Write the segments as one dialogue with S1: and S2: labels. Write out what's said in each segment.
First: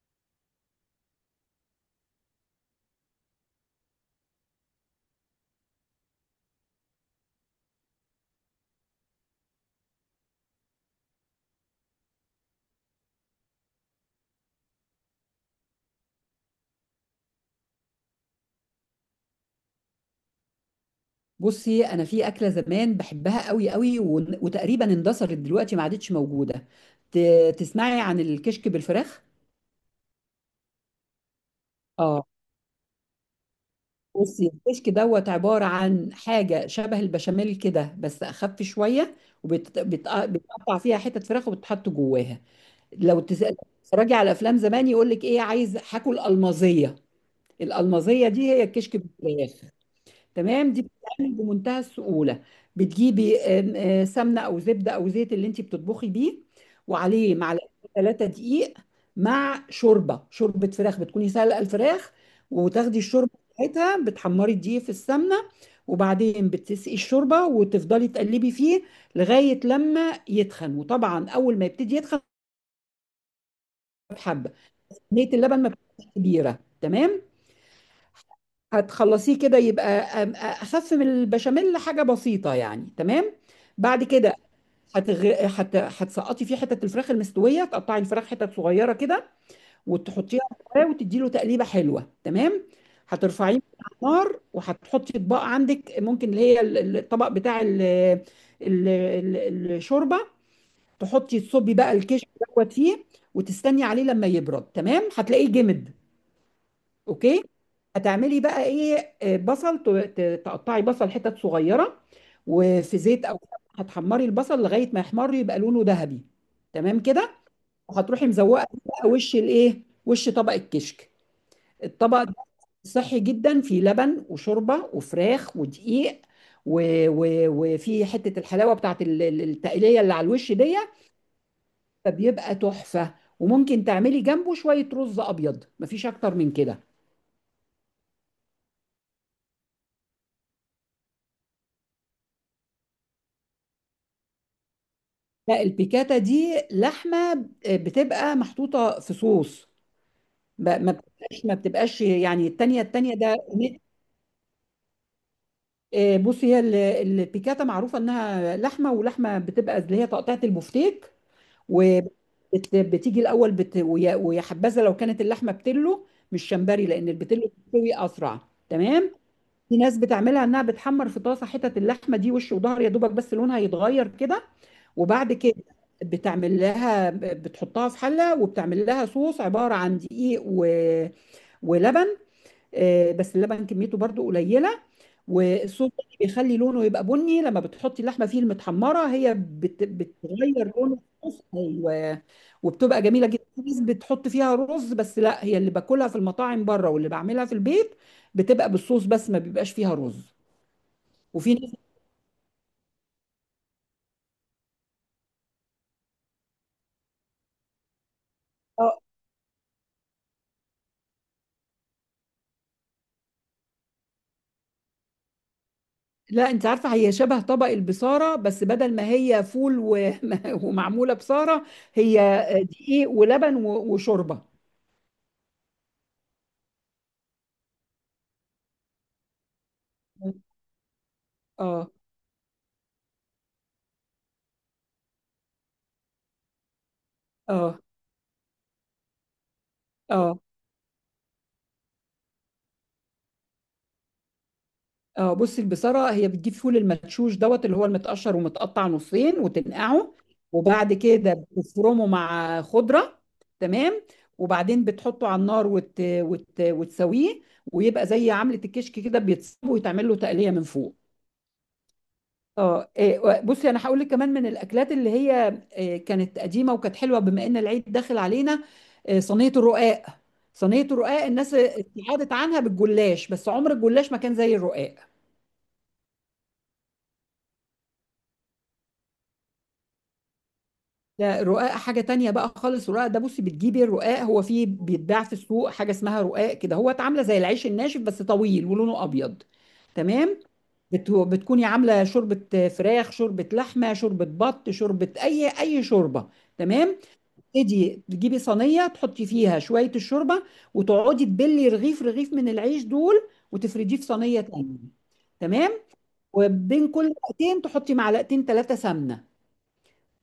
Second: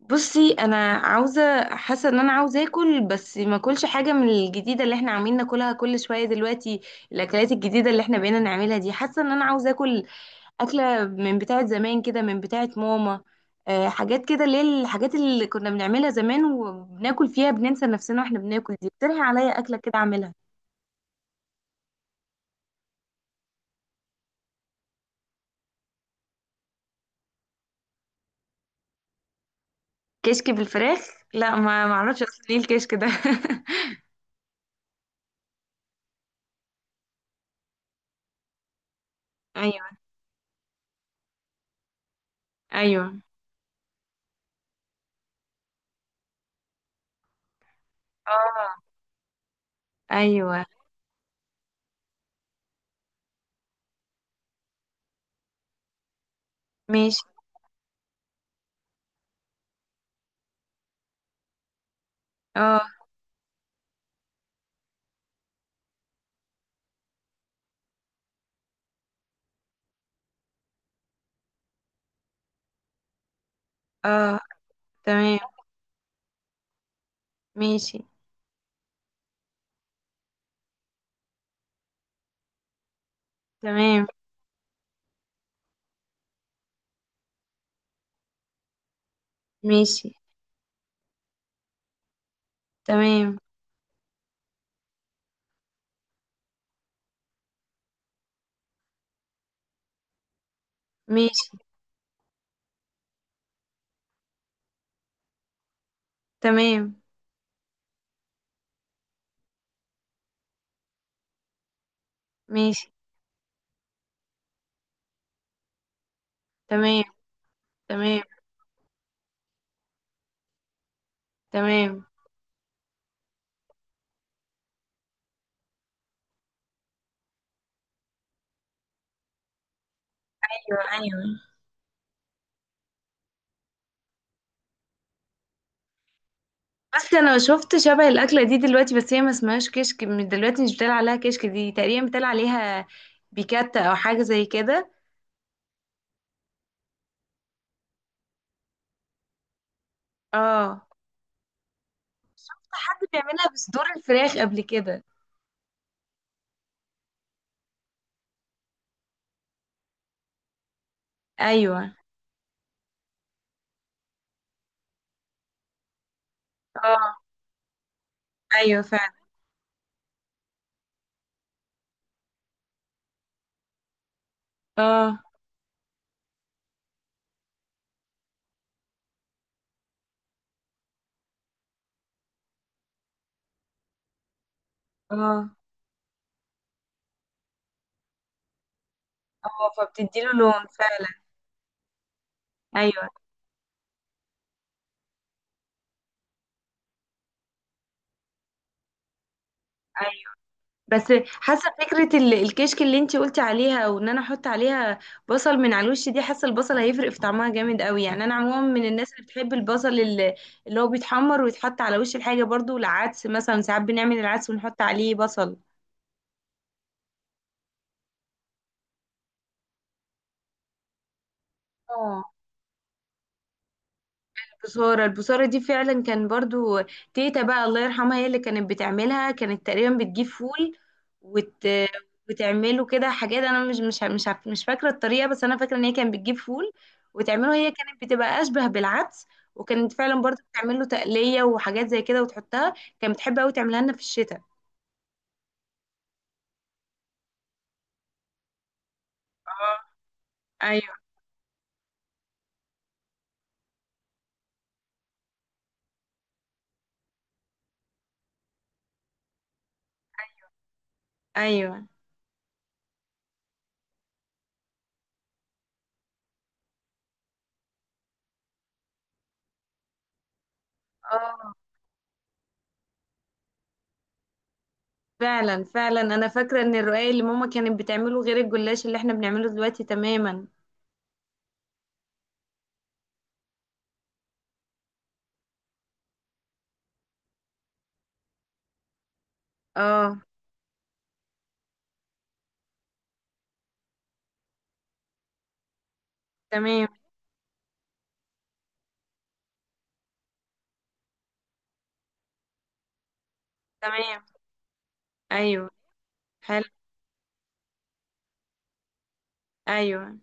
S1: بصي، انا عاوزه حاسه ان انا عاوزه اكل، بس ما اكلش حاجه من الجديده اللي احنا عاملين ناكلها كل شويه دلوقتي. الاكلات الجديده اللي احنا بقينا نعملها دي، حاسه ان انا عاوزه اكل اكله من بتاعه زمان كده، من بتاعه ماما. أه، حاجات كده اللي هي الحاجات اللي كنا بنعملها زمان وبناكل فيها بننسى نفسنا واحنا بناكل دي. اقترحي عليا اكله كده اعملها.
S2: بصي، انا في اكله زمان بحبها قوي قوي وتقريبا اندثرت دلوقتي ما عادتش موجوده. تسمعي عن الكشك بالفراخ؟
S1: كشك بالفراخ. لا، ما اعرفش
S2: اه.
S1: اصلا ايه الكشك ده.
S2: بصي، الكشك دوت عباره عن حاجه شبه البشاميل كده بس اخف شويه،
S1: ايوه.
S2: وبتقطع فيها حتت فراخ وبتحط جواها.
S1: ايوه.
S2: لو تتفرجي على افلام زمان يقول لك ايه: عايز هاكل المازيه. الالمازيه دي هي
S1: اه.
S2: الكشك بالفراخ.
S1: ايوه.
S2: تمام، دي بتتعمل بمنتهى السهولة. بتجيبي آم، آه، سمنة أو زبدة أو زيت اللي أنت بتطبخي بيه،
S1: ماشي.
S2: وعليه معلقتين 3 دقيق، مع شوربة فراخ بتكوني سالقة الفراخ،
S1: اه.
S2: وتاخدي الشوربة بتاعتها بتحمري الدقيق في السمنة، وبعدين بتسقي الشوربة وتفضلي تقلبي فيه لغاية لما يتخن. وطبعا أول ما يبتدي يتخن
S1: اه.
S2: حبة، كمية
S1: تمام.
S2: اللبن ما بتبقاش كبيرة. تمام،
S1: ماشي.
S2: هتخلصيه كده يبقى اخف من البشاميل، حاجه بسيطه يعني. تمام، بعد
S1: تمام.
S2: كده هتسقطي فيه حتة الفراخ المستوية، تقطعي الفراخ حتت صغيرة كده
S1: ماشي.
S2: وتحطيها في الفرن وتدي له تقليبة حلوة. تمام،
S1: تمام.
S2: هترفعيه من على النار وهتحطي اطباق عندك، ممكن اللي هي الطبق بتاع الشوربة، تحطي
S1: ماشي.
S2: تصبي بقى الكشك دوت فيه وتستني عليه لما يبرد. تمام، هتلاقيه جمد.
S1: تمام.
S2: اوكي، هتعملي بقى ايه؟ بصل، تقطعي بصل حتت صغيره
S1: ماشي.
S2: وفي زيت او هتحمري البصل لغايه ما يحمر يبقى لونه ذهبي. تمام
S1: تمام.
S2: كده،
S1: تمام.
S2: وهتروحي مزوقه بقى وش الايه، وش طبق الكشك.
S1: تمام.
S2: الطبق ده صحي جدا، فيه لبن وشوربه وفراخ ودقيق و... و... وفي حته الحلاوه بتاعت التقليه اللي على الوش دي،
S1: ايوه، ايوه.
S2: فبيبقى تحفه. وممكن تعملي جنبه شويه رز ابيض، مفيش اكتر من كده.
S1: بس انا شفت شبه الاكله دي دلوقتي، بس هي ما اسمهاش كشك. من دلوقتي مش بتقال عليها كشك، دي تقريبا بتقال عليها بيكاتا او حاجه زي كده.
S2: لا، البيكاتا دي لحمة بتبقى محطوطة في صوص،
S1: اه.
S2: ما بتبقاش يعني
S1: شفت
S2: التانية
S1: حد
S2: التانية ده.
S1: بيعملها بصدور الفراخ قبل كده؟
S2: بصي هي البيكاتا معروفة انها لحمة، ولحمة بتبقى اللي هي تقطيعة البفتيك،
S1: ايوه.
S2: وبتيجي الأول بت... ويا ويا حبذا لو كانت اللحمة بتلو مش شمبري، لأن
S1: اه.
S2: البتلو بتستوي أسرع.
S1: ايوه،
S2: تمام،
S1: فعلا.
S2: في ناس بتعملها انها بتحمر في طاسة حتت اللحمة دي وش وظهر يا دوبك، بس لونها يتغير كده.
S1: اه.
S2: وبعد كده بتعمل لها، بتحطها في حلة وبتعمل لها صوص عبارة عن دقيق ولبن. بس اللبن كميته برضو قليلة.
S1: اه.
S2: والصوص ده بيخلي لونه يبقى بني، لما بتحطي اللحمة فيه المتحمرة هي
S1: اه، فبتديله لون.
S2: بتغير لون
S1: فعلا.
S2: الصوص، ايوه. وبتبقى
S1: ايوه.
S2: جميلة جدا. في ناس بتحط فيها رز، بس لا، هي اللي باكلها في المطاعم بره واللي بعملها في البيت بتبقى بالصوص بس ما بيبقاش فيها
S1: أيوة.
S2: رز.
S1: بس.
S2: وفي
S1: حاسه
S2: ناس،
S1: فكره الكشك اللي انتي قلتي عليها، وان انا احط عليها بصل من على الوش دي، حاسه البصل هيفرق في طعمها جامد قوي. يعني انا عموما من الناس اللي بتحب البصل اللي هو بيتحمر ويتحط على وش الحاجه، برضو العدس مثلا، ساعات بنعمل العدس ونحط عليه بصل.
S2: لا، انت عارفه هي شبه طبق البصاره، بس بدل ما هي فول ومعموله بصاره، هي
S1: اه.
S2: دقيق ولبن وشوربه.
S1: البصارة دي فعلا كان برضو. تيتا بقى، الله يرحمها، هي اللي كانت بتعملها. كانت تقريبا بتجيب فول وت...
S2: اه.
S1: وتعمله كده حاجات، انا مش فاكرة الطريقة، بس انا فاكرة ان هي كانت بتجيب فول وتعمله. هي
S2: اه.
S1: كانت بتبقى اشبه بالعدس، وكانت فعلا
S2: اه.
S1: برضو بتعمله تقلية وحاجات زي كده وتحطها. كانت بتحب قوي تعملها لنا في الشتاء.
S2: اه. بصي، البصاره هي بتجيب فول المدشوش دوت اللي هو المتقشر ومتقطع نصين
S1: اه.
S2: وتنقعه، وبعد
S1: ايوه.
S2: كده بتفرمه مع خضره. تمام، وبعدين بتحطه على النار وتسويه، ويبقى زي عملة الكشك كده، بيتصب ويتعمل له تقلية من فوق.
S1: ايوه.
S2: اه. بصي انا هقول لك كمان من الاكلات اللي هي كانت قديمه وكانت حلوه، بما ان العيد داخل علينا: صينيه الرقاق. صينيه الرقاق
S1: اه،
S2: الناس ابتعدت عنها بالجلاش، بس عمر الجلاش ما كان زي الرقاق.
S1: فعلا فعلا، انا فاكرة ان الرقاق اللي ماما كانت بتعمله غير الجلاش اللي احنا بنعمله دلوقتي تماما.
S2: لا، الرقاق حاجه تانية بقى خالص. الرقاق ده، بصي بتجيبي الرقاق، هو فيه بيتباع في السوق حاجه اسمها رقاق كده، هو عامله زي العيش الناشف بس طويل ولونه ابيض.
S1: اه.
S2: تمام، بتكوني عامله شوربه فراخ، شوربه لحمه، شوربه بط، شوربه اي شوربه.
S1: تمام.
S2: تمام، تبتدي تجيبي صينيه تحطي فيها شويه الشوربه، وتقعدي تبلي رغيف رغيف من العيش دول وتفرديه في
S1: تمام.
S2: صينيه تانية.
S1: ايوه.
S2: تمام،
S1: حلو.
S2: وبين كل وقتين تحطي معلقتين 3 سمنه.
S1: ايوه.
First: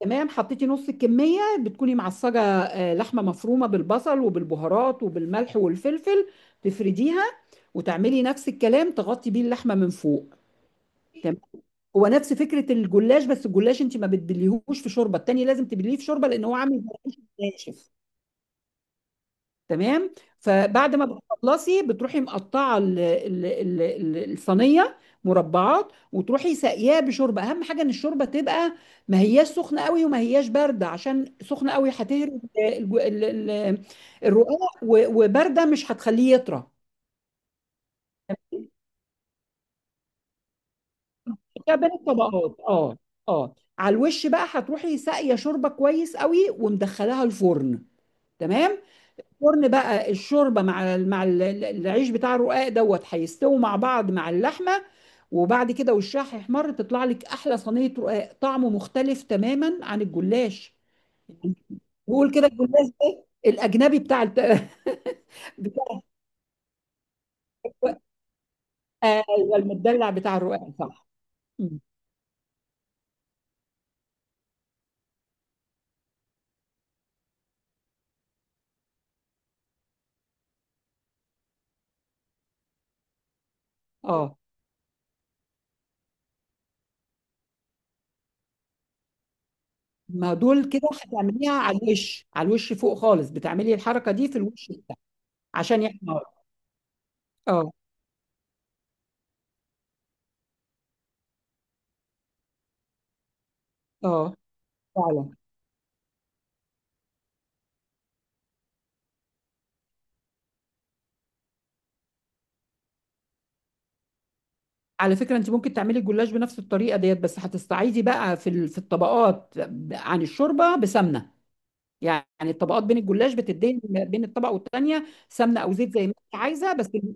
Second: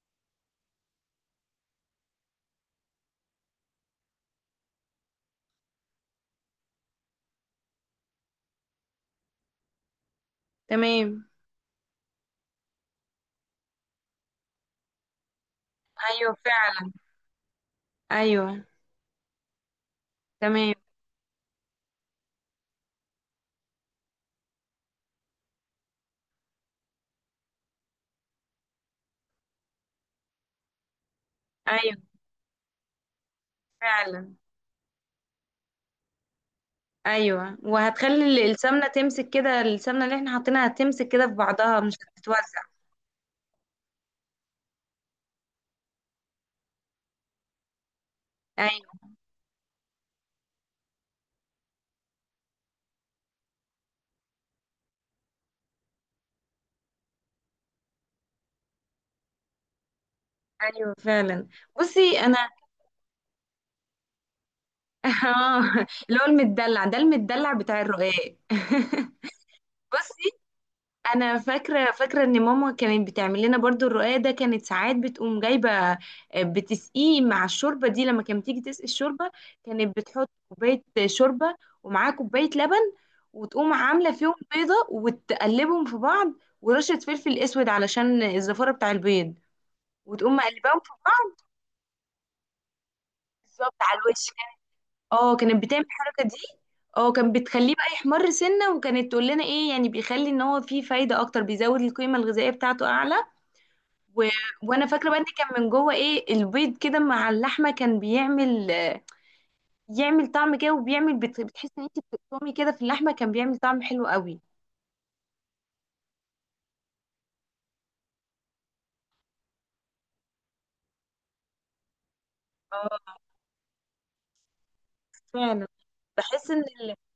S2: تمام، حطيتي نص الكميه، بتكوني معصجه لحمه مفرومه بالبصل وبالبهارات وبالملح والفلفل. تفرديها وتعملي نفس الكلام، تغطي بيه اللحمه من فوق.
S1: تمام.
S2: تمام، هو نفس فكره الجلاش، بس الجلاش انت ما بتبليهوش في شوربه، التاني لازم تبليه في شوربه
S1: ايوه،
S2: لان هو عامل زي
S1: فعلا.
S2: العيش الناشف.
S1: ايوه.
S2: تمام،
S1: تمام.
S2: فبعد ما بتخلصي بتروحي مقطعه الصينيه مربعات، وتروحي ساقياه بشوربه. اهم حاجه ان الشوربه تبقى ما هياش سخنه قوي وما هياش بارده، عشان سخنه قوي
S1: ايوه،
S2: هتهري ال-
S1: فعلا.
S2: الرقاق، وبارده مش هتخليه يطرى.
S1: ايوه. وهتخلي السمنه تمسك كده، السمنه اللي احنا حاطينها هتمسك كده في
S2: ده
S1: بعضها
S2: بين
S1: مش
S2: الطبقات.
S1: هتتوزع.
S2: اه. اه، على الوش بقى هتروحي ساقيه شوربه كويس قوي، ومدخلاها الفرن. تمام،
S1: ايوه.
S2: الفرن بقى الشوربه مع العيش بتاع الرقاق دوت هيستووا مع بعض مع اللحمه، وبعد كده وشها هيحمر، تطلع لك احلى صينيه رقاق طعمه مختلف تماما عن الجلاش.
S1: ايوه، فعلا. بصي
S2: بيقول
S1: انا
S2: كده الجلاش ده الاجنبي
S1: اه،
S2: بتاع
S1: اللي هو المدلع ده، المدلع بتاع
S2: الرقاق.
S1: الرقاق
S2: ايوه، المدلع
S1: بصي،
S2: بتاع الرقاق صح.
S1: انا
S2: مم.
S1: فاكره فاكره ان ماما كانت بتعمل لنا برضو الرقاق ده، كانت ساعات بتقوم جايبه، بتسقيه مع الشوربه دي لما كانت تيجي تسقي الشوربه. كانت بتحط كوبايه شوربه، ومعاها كوبايه لبن، وتقوم عامله فيهم
S2: اه،
S1: بيضه وتقلبهم في بعض، ورشه فلفل اسود علشان الزفاره بتاع البيض،
S2: ما
S1: وتقوم
S2: دول
S1: مقلباهم
S2: كده
S1: في بعض.
S2: هتعمليها على الوش، على الوش فوق خالص،
S1: بالظبط
S2: بتعملي
S1: على
S2: الحركه
S1: الوش.
S2: دي في الوش بتاعك
S1: اه، كانت
S2: عشان
S1: بتعمل
S2: يحمر.
S1: الحركه دي. اه، كان
S2: اه.
S1: بتخليه بقى يحمر سنه، وكانت تقول لنا ايه؟ يعني بيخلي ان هو فيه فايده اكتر، بيزود القيمه الغذائيه بتاعته اعلى. و...
S2: اه،
S1: وانا فاكره بقى ان
S2: فعلا.
S1: كان من جوه ايه البيض كده مع اللحمه، كان يعمل طعم كده، وبيعمل بتحس ان انت بتقطمي كده في اللحمه، كان بيعمل طعم حلو قوي.
S2: على فكرة، انت ممكن تعملي الجلاش بنفس الطريقة ديت، بس هتستعيدي بقى في الطبقات عن الشوربة بسمنة، يعني الطبقات بين
S1: اه،
S2: الجلاش، بتدي بين الطبقة والتانية سمنة
S1: فعلا.
S2: او زيت زي ما انت
S1: بحس ان
S2: عايزة، بس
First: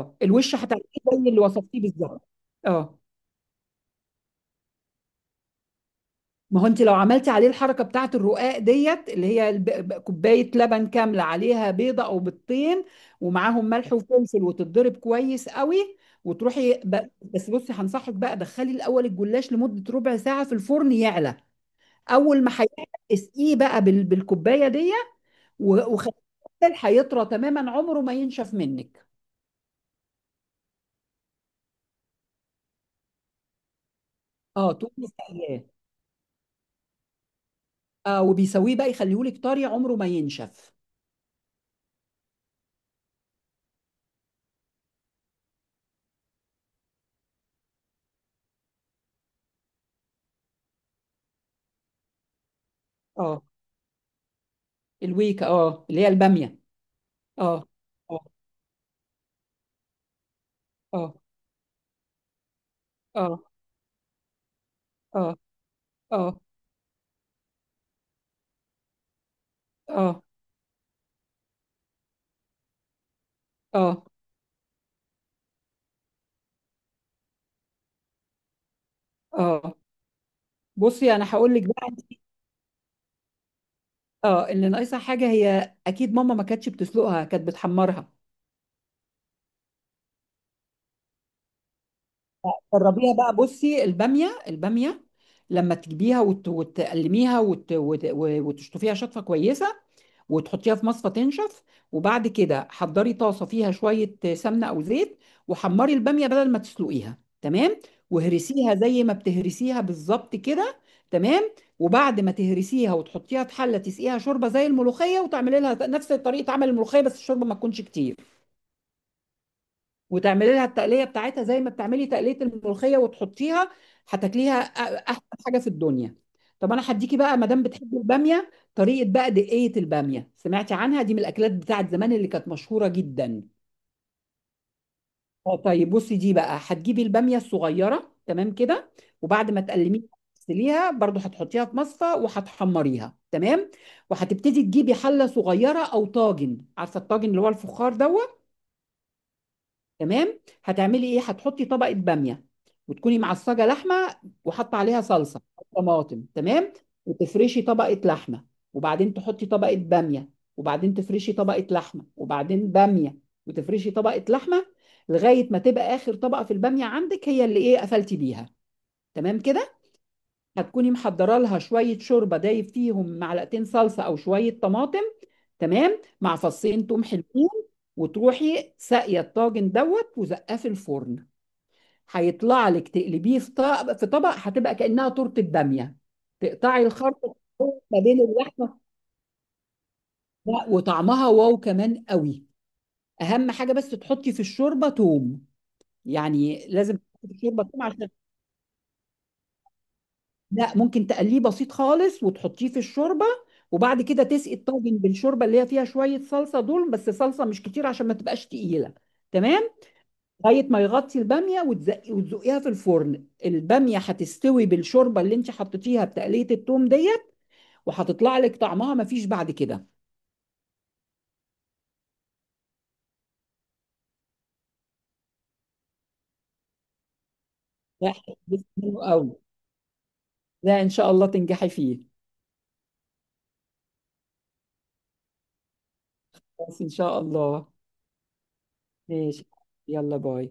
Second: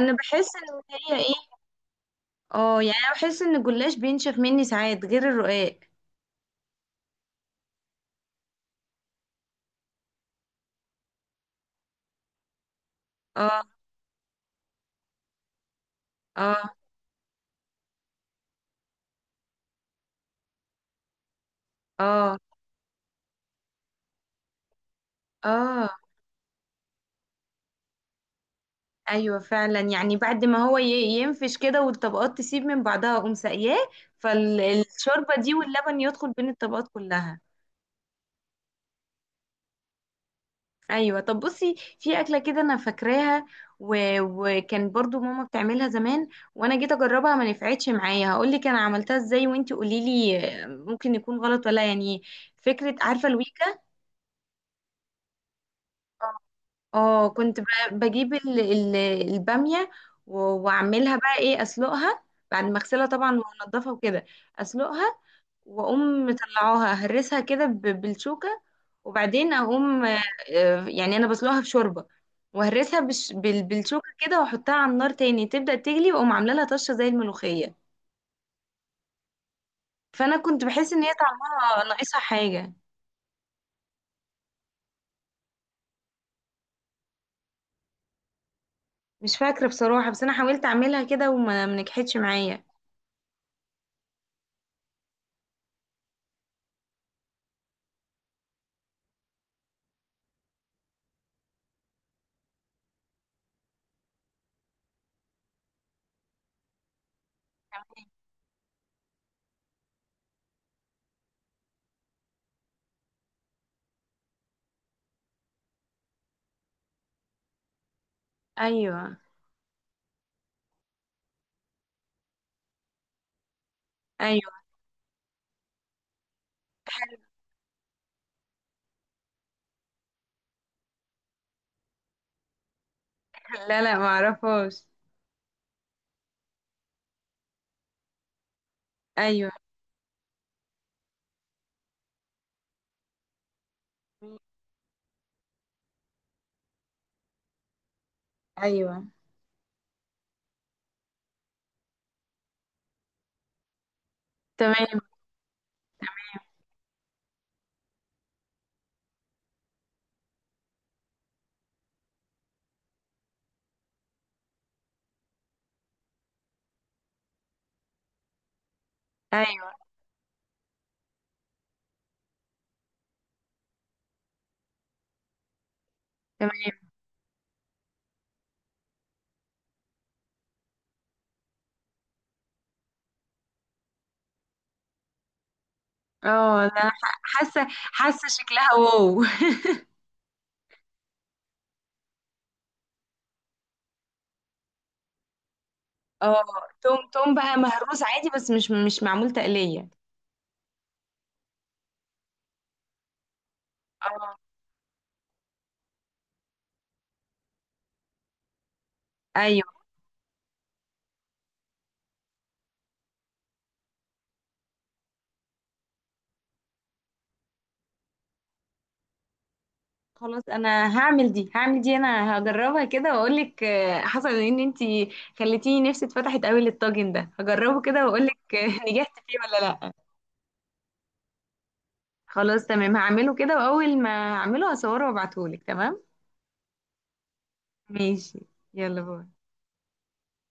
S1: انا
S2: الوش
S1: بحس ان
S2: هتعمليه
S1: هي
S2: زي
S1: ايه.
S2: اللي وصفتيه بالظبط.
S1: اه، يعني
S2: اه،
S1: انا بحس ان الجلاش بينشف مني ساعات غير الرقاق.
S2: ما هو انت لو عملتي عليه الحركه بتاعت الرقاق ديت، اللي هي كوبايه لبن كامله عليها بيضه او بيضتين، ومعاهم
S1: اه.
S2: ملح وفلفل وتتضرب كويس قوي،
S1: اه.
S2: وتروحي بس بصي هنصحك بقى: دخلي الاول الجلاش لمده ربع ساعه في الفرن يعلى.
S1: اه.
S2: اول ما هيعلى اسقيه بقى بالكوبايه دي
S1: اه.
S2: وخليه، هيطرى تماما عمره ما ينشف منك.
S1: ايوه، فعلا، يعني بعد ما هو ينفش كده والطبقات تسيب من بعضها اقوم ساقياه،
S2: اه، تقومي
S1: فالشوربه دي
S2: سقياه.
S1: واللبن يدخل بين الطبقات كلها.
S2: اه، وبيسويه بقى يخليهولك طري عمره ما ينشف.
S1: ايوه. طب، بصي، في اكله كده انا فاكراها، وكان برضو ماما بتعملها زمان، وانا جيت اجربها ما نفعتش معايا. هقول لك انا عملتها ازاي وانتي قولي لي ممكن يكون غلط ولا، يعني. فكره، عارفه
S2: اه،
S1: الويكا؟
S2: الويكا، اه اللي هي الباميه.
S1: اه. كنت
S2: اه.
S1: بجيب الباميه،
S2: اه.
S1: واعملها بقى ايه، اسلقها. بعد ما اغسلها طبعا
S2: اه.
S1: وانضفها وكده. اسلقها.
S2: اه.
S1: واقوم
S2: اه.
S1: مطلعاها اهرسها كده بالشوكه، وبعدين اقوم،
S2: اه.
S1: يعني انا بسلقها في شوربه، واهرسها
S2: اه.
S1: بالشوكه كده، واحطها على النار تاني تبدا تغلي، واقوم عامله لها طشه زي الملوخيه.
S2: اه.
S1: فانا كنت بحس ان هي
S2: بصي انا هقول لك
S1: طعمها
S2: بقى انت،
S1: ناقصها حاجه.
S2: اه اللي ناقصها حاجه هي اكيد ماما ما كانتش بتسلقها، كانت بتحمرها.
S1: مش فاكره بصراحه، بس انا حاولت اعملها كده وما ما نجحتش معايا.
S2: جربيها بقى. بصي الباميه، الباميه لما تجيبيها وتقلميها وتشطفيها شطفه كويسه وتحطيها في مصفى تنشف، وبعد كده حضري طاسه فيها شويه سمنه او زيت، وحمري الباميه بدل ما تسلقيها. تمام، وهرسيها زي ما بتهرسيها بالظبط كده. تمام، وبعد ما تهرسيها وتحطيها في حله، تسقيها شوربه زي الملوخيه، وتعملي لها نفس طريقه عمل الملوخيه، بس الشوربه ما تكونش كتير.
S1: ايوه.
S2: وتعملي لها التقليه بتاعتها زي ما بتعملي تقليه الملوخيه وتحطيها،
S1: ايوه.
S2: هتاكليها احسن حاجه في الدنيا. طب انا هديكي بقى، ما دام بتحبي الباميه، طريقه بقى دقيه الباميه، سمعتي عنها؟ دي من الاكلات بتاعت زمان اللي كانت مشهوره جدا.
S1: حلو. لا، لا، ما اعرفهاش.
S2: اه، طيب بصي، دي بقى هتجيبي الباميه الصغيره. تمام كده،
S1: ايوه.
S2: وبعد ما تقلميها تغسليها برضو، هتحطيها في مصفى وهتحمريها. تمام، وهتبتدي تجيبي حله صغيره او طاجن، عارفه الطاجن اللي هو الفخار دوت.
S1: ايوه.
S2: تمام، هتعملي ايه؟ هتحطي طبقه باميه، وتكوني معصجه لحمه وحاطه
S1: تمام.
S2: عليها صلصه أو طماطم. تمام، وتفرشي طبقه لحمه، وبعدين تحطي طبقه باميه، وبعدين تفرشي طبقه لحمه، وبعدين باميه، وتفرشي طبقه لحمه، لغايه ما تبقى اخر طبقه في الباميه عندك هي اللي ايه قفلتي بيها. تمام كده،
S1: ايوه.
S2: هتكوني محضره لها شويه شوربه دايب فيهم معلقتين صلصه او شويه طماطم، تمام، مع فصين
S1: تمام.
S2: توم حلوين. وتروحي ساقيه الطاجن دوت وزقاه في الفرن. هيطلع لك تقلبيه في طبق، في طبق هتبقى كأنها تورتة بامية.
S1: اه،
S2: تقطعي
S1: لا، ح-
S2: الخرطة
S1: حاسه
S2: ما بين
S1: حاسه شكلها
S2: اللحمة،
S1: واو.
S2: لا وطعمها واو كمان قوي. أهم حاجة بس تحطي في الشوربة توم،
S1: اه.
S2: يعني لازم
S1: توم،
S2: تحطي في
S1: توم بقى
S2: الشوربة توم
S1: مهروس
S2: عشان.
S1: عادي، بس مش معمول تقلية؟
S2: لا، ممكن تقليه بسيط خالص وتحطيه في الشوربة، وبعد كده
S1: اه.
S2: تسقي الطاجن بالشوربة اللي هي فيها شوية صلصة دول، بس صلصة مش كتير عشان ما تبقاش تقيلة. تمام،
S1: ايوه.
S2: لغاية ما يغطي البامية وتزقي وتزقيها في الفرن، البامية هتستوي بالشوربة اللي انت حطيتيها بتقلية التوم دي، وهتطلع لك طعمها ما فيش بعد كده.
S1: خلاص، انا هعمل دي، هعمل دي، انا هجربها كده واقول لك. حصل ان انت خليتيني، نفسي اتفتحت قوي للطاجن ده، هجربه كده
S2: ده
S1: واقول لك.
S2: هيحبس منه
S1: نجحت
S2: قوي.
S1: فيه ولا لا؟
S2: لا، ان شاء الله تنجحي فيه.
S1: خلاص تمام، هعمله كده، واول ما اعمله هصوره وابعتهولك. تمام.
S2: بس ان شاء الله.
S1: ماشي. يلا، باي.
S2: ماشي، يلا باي.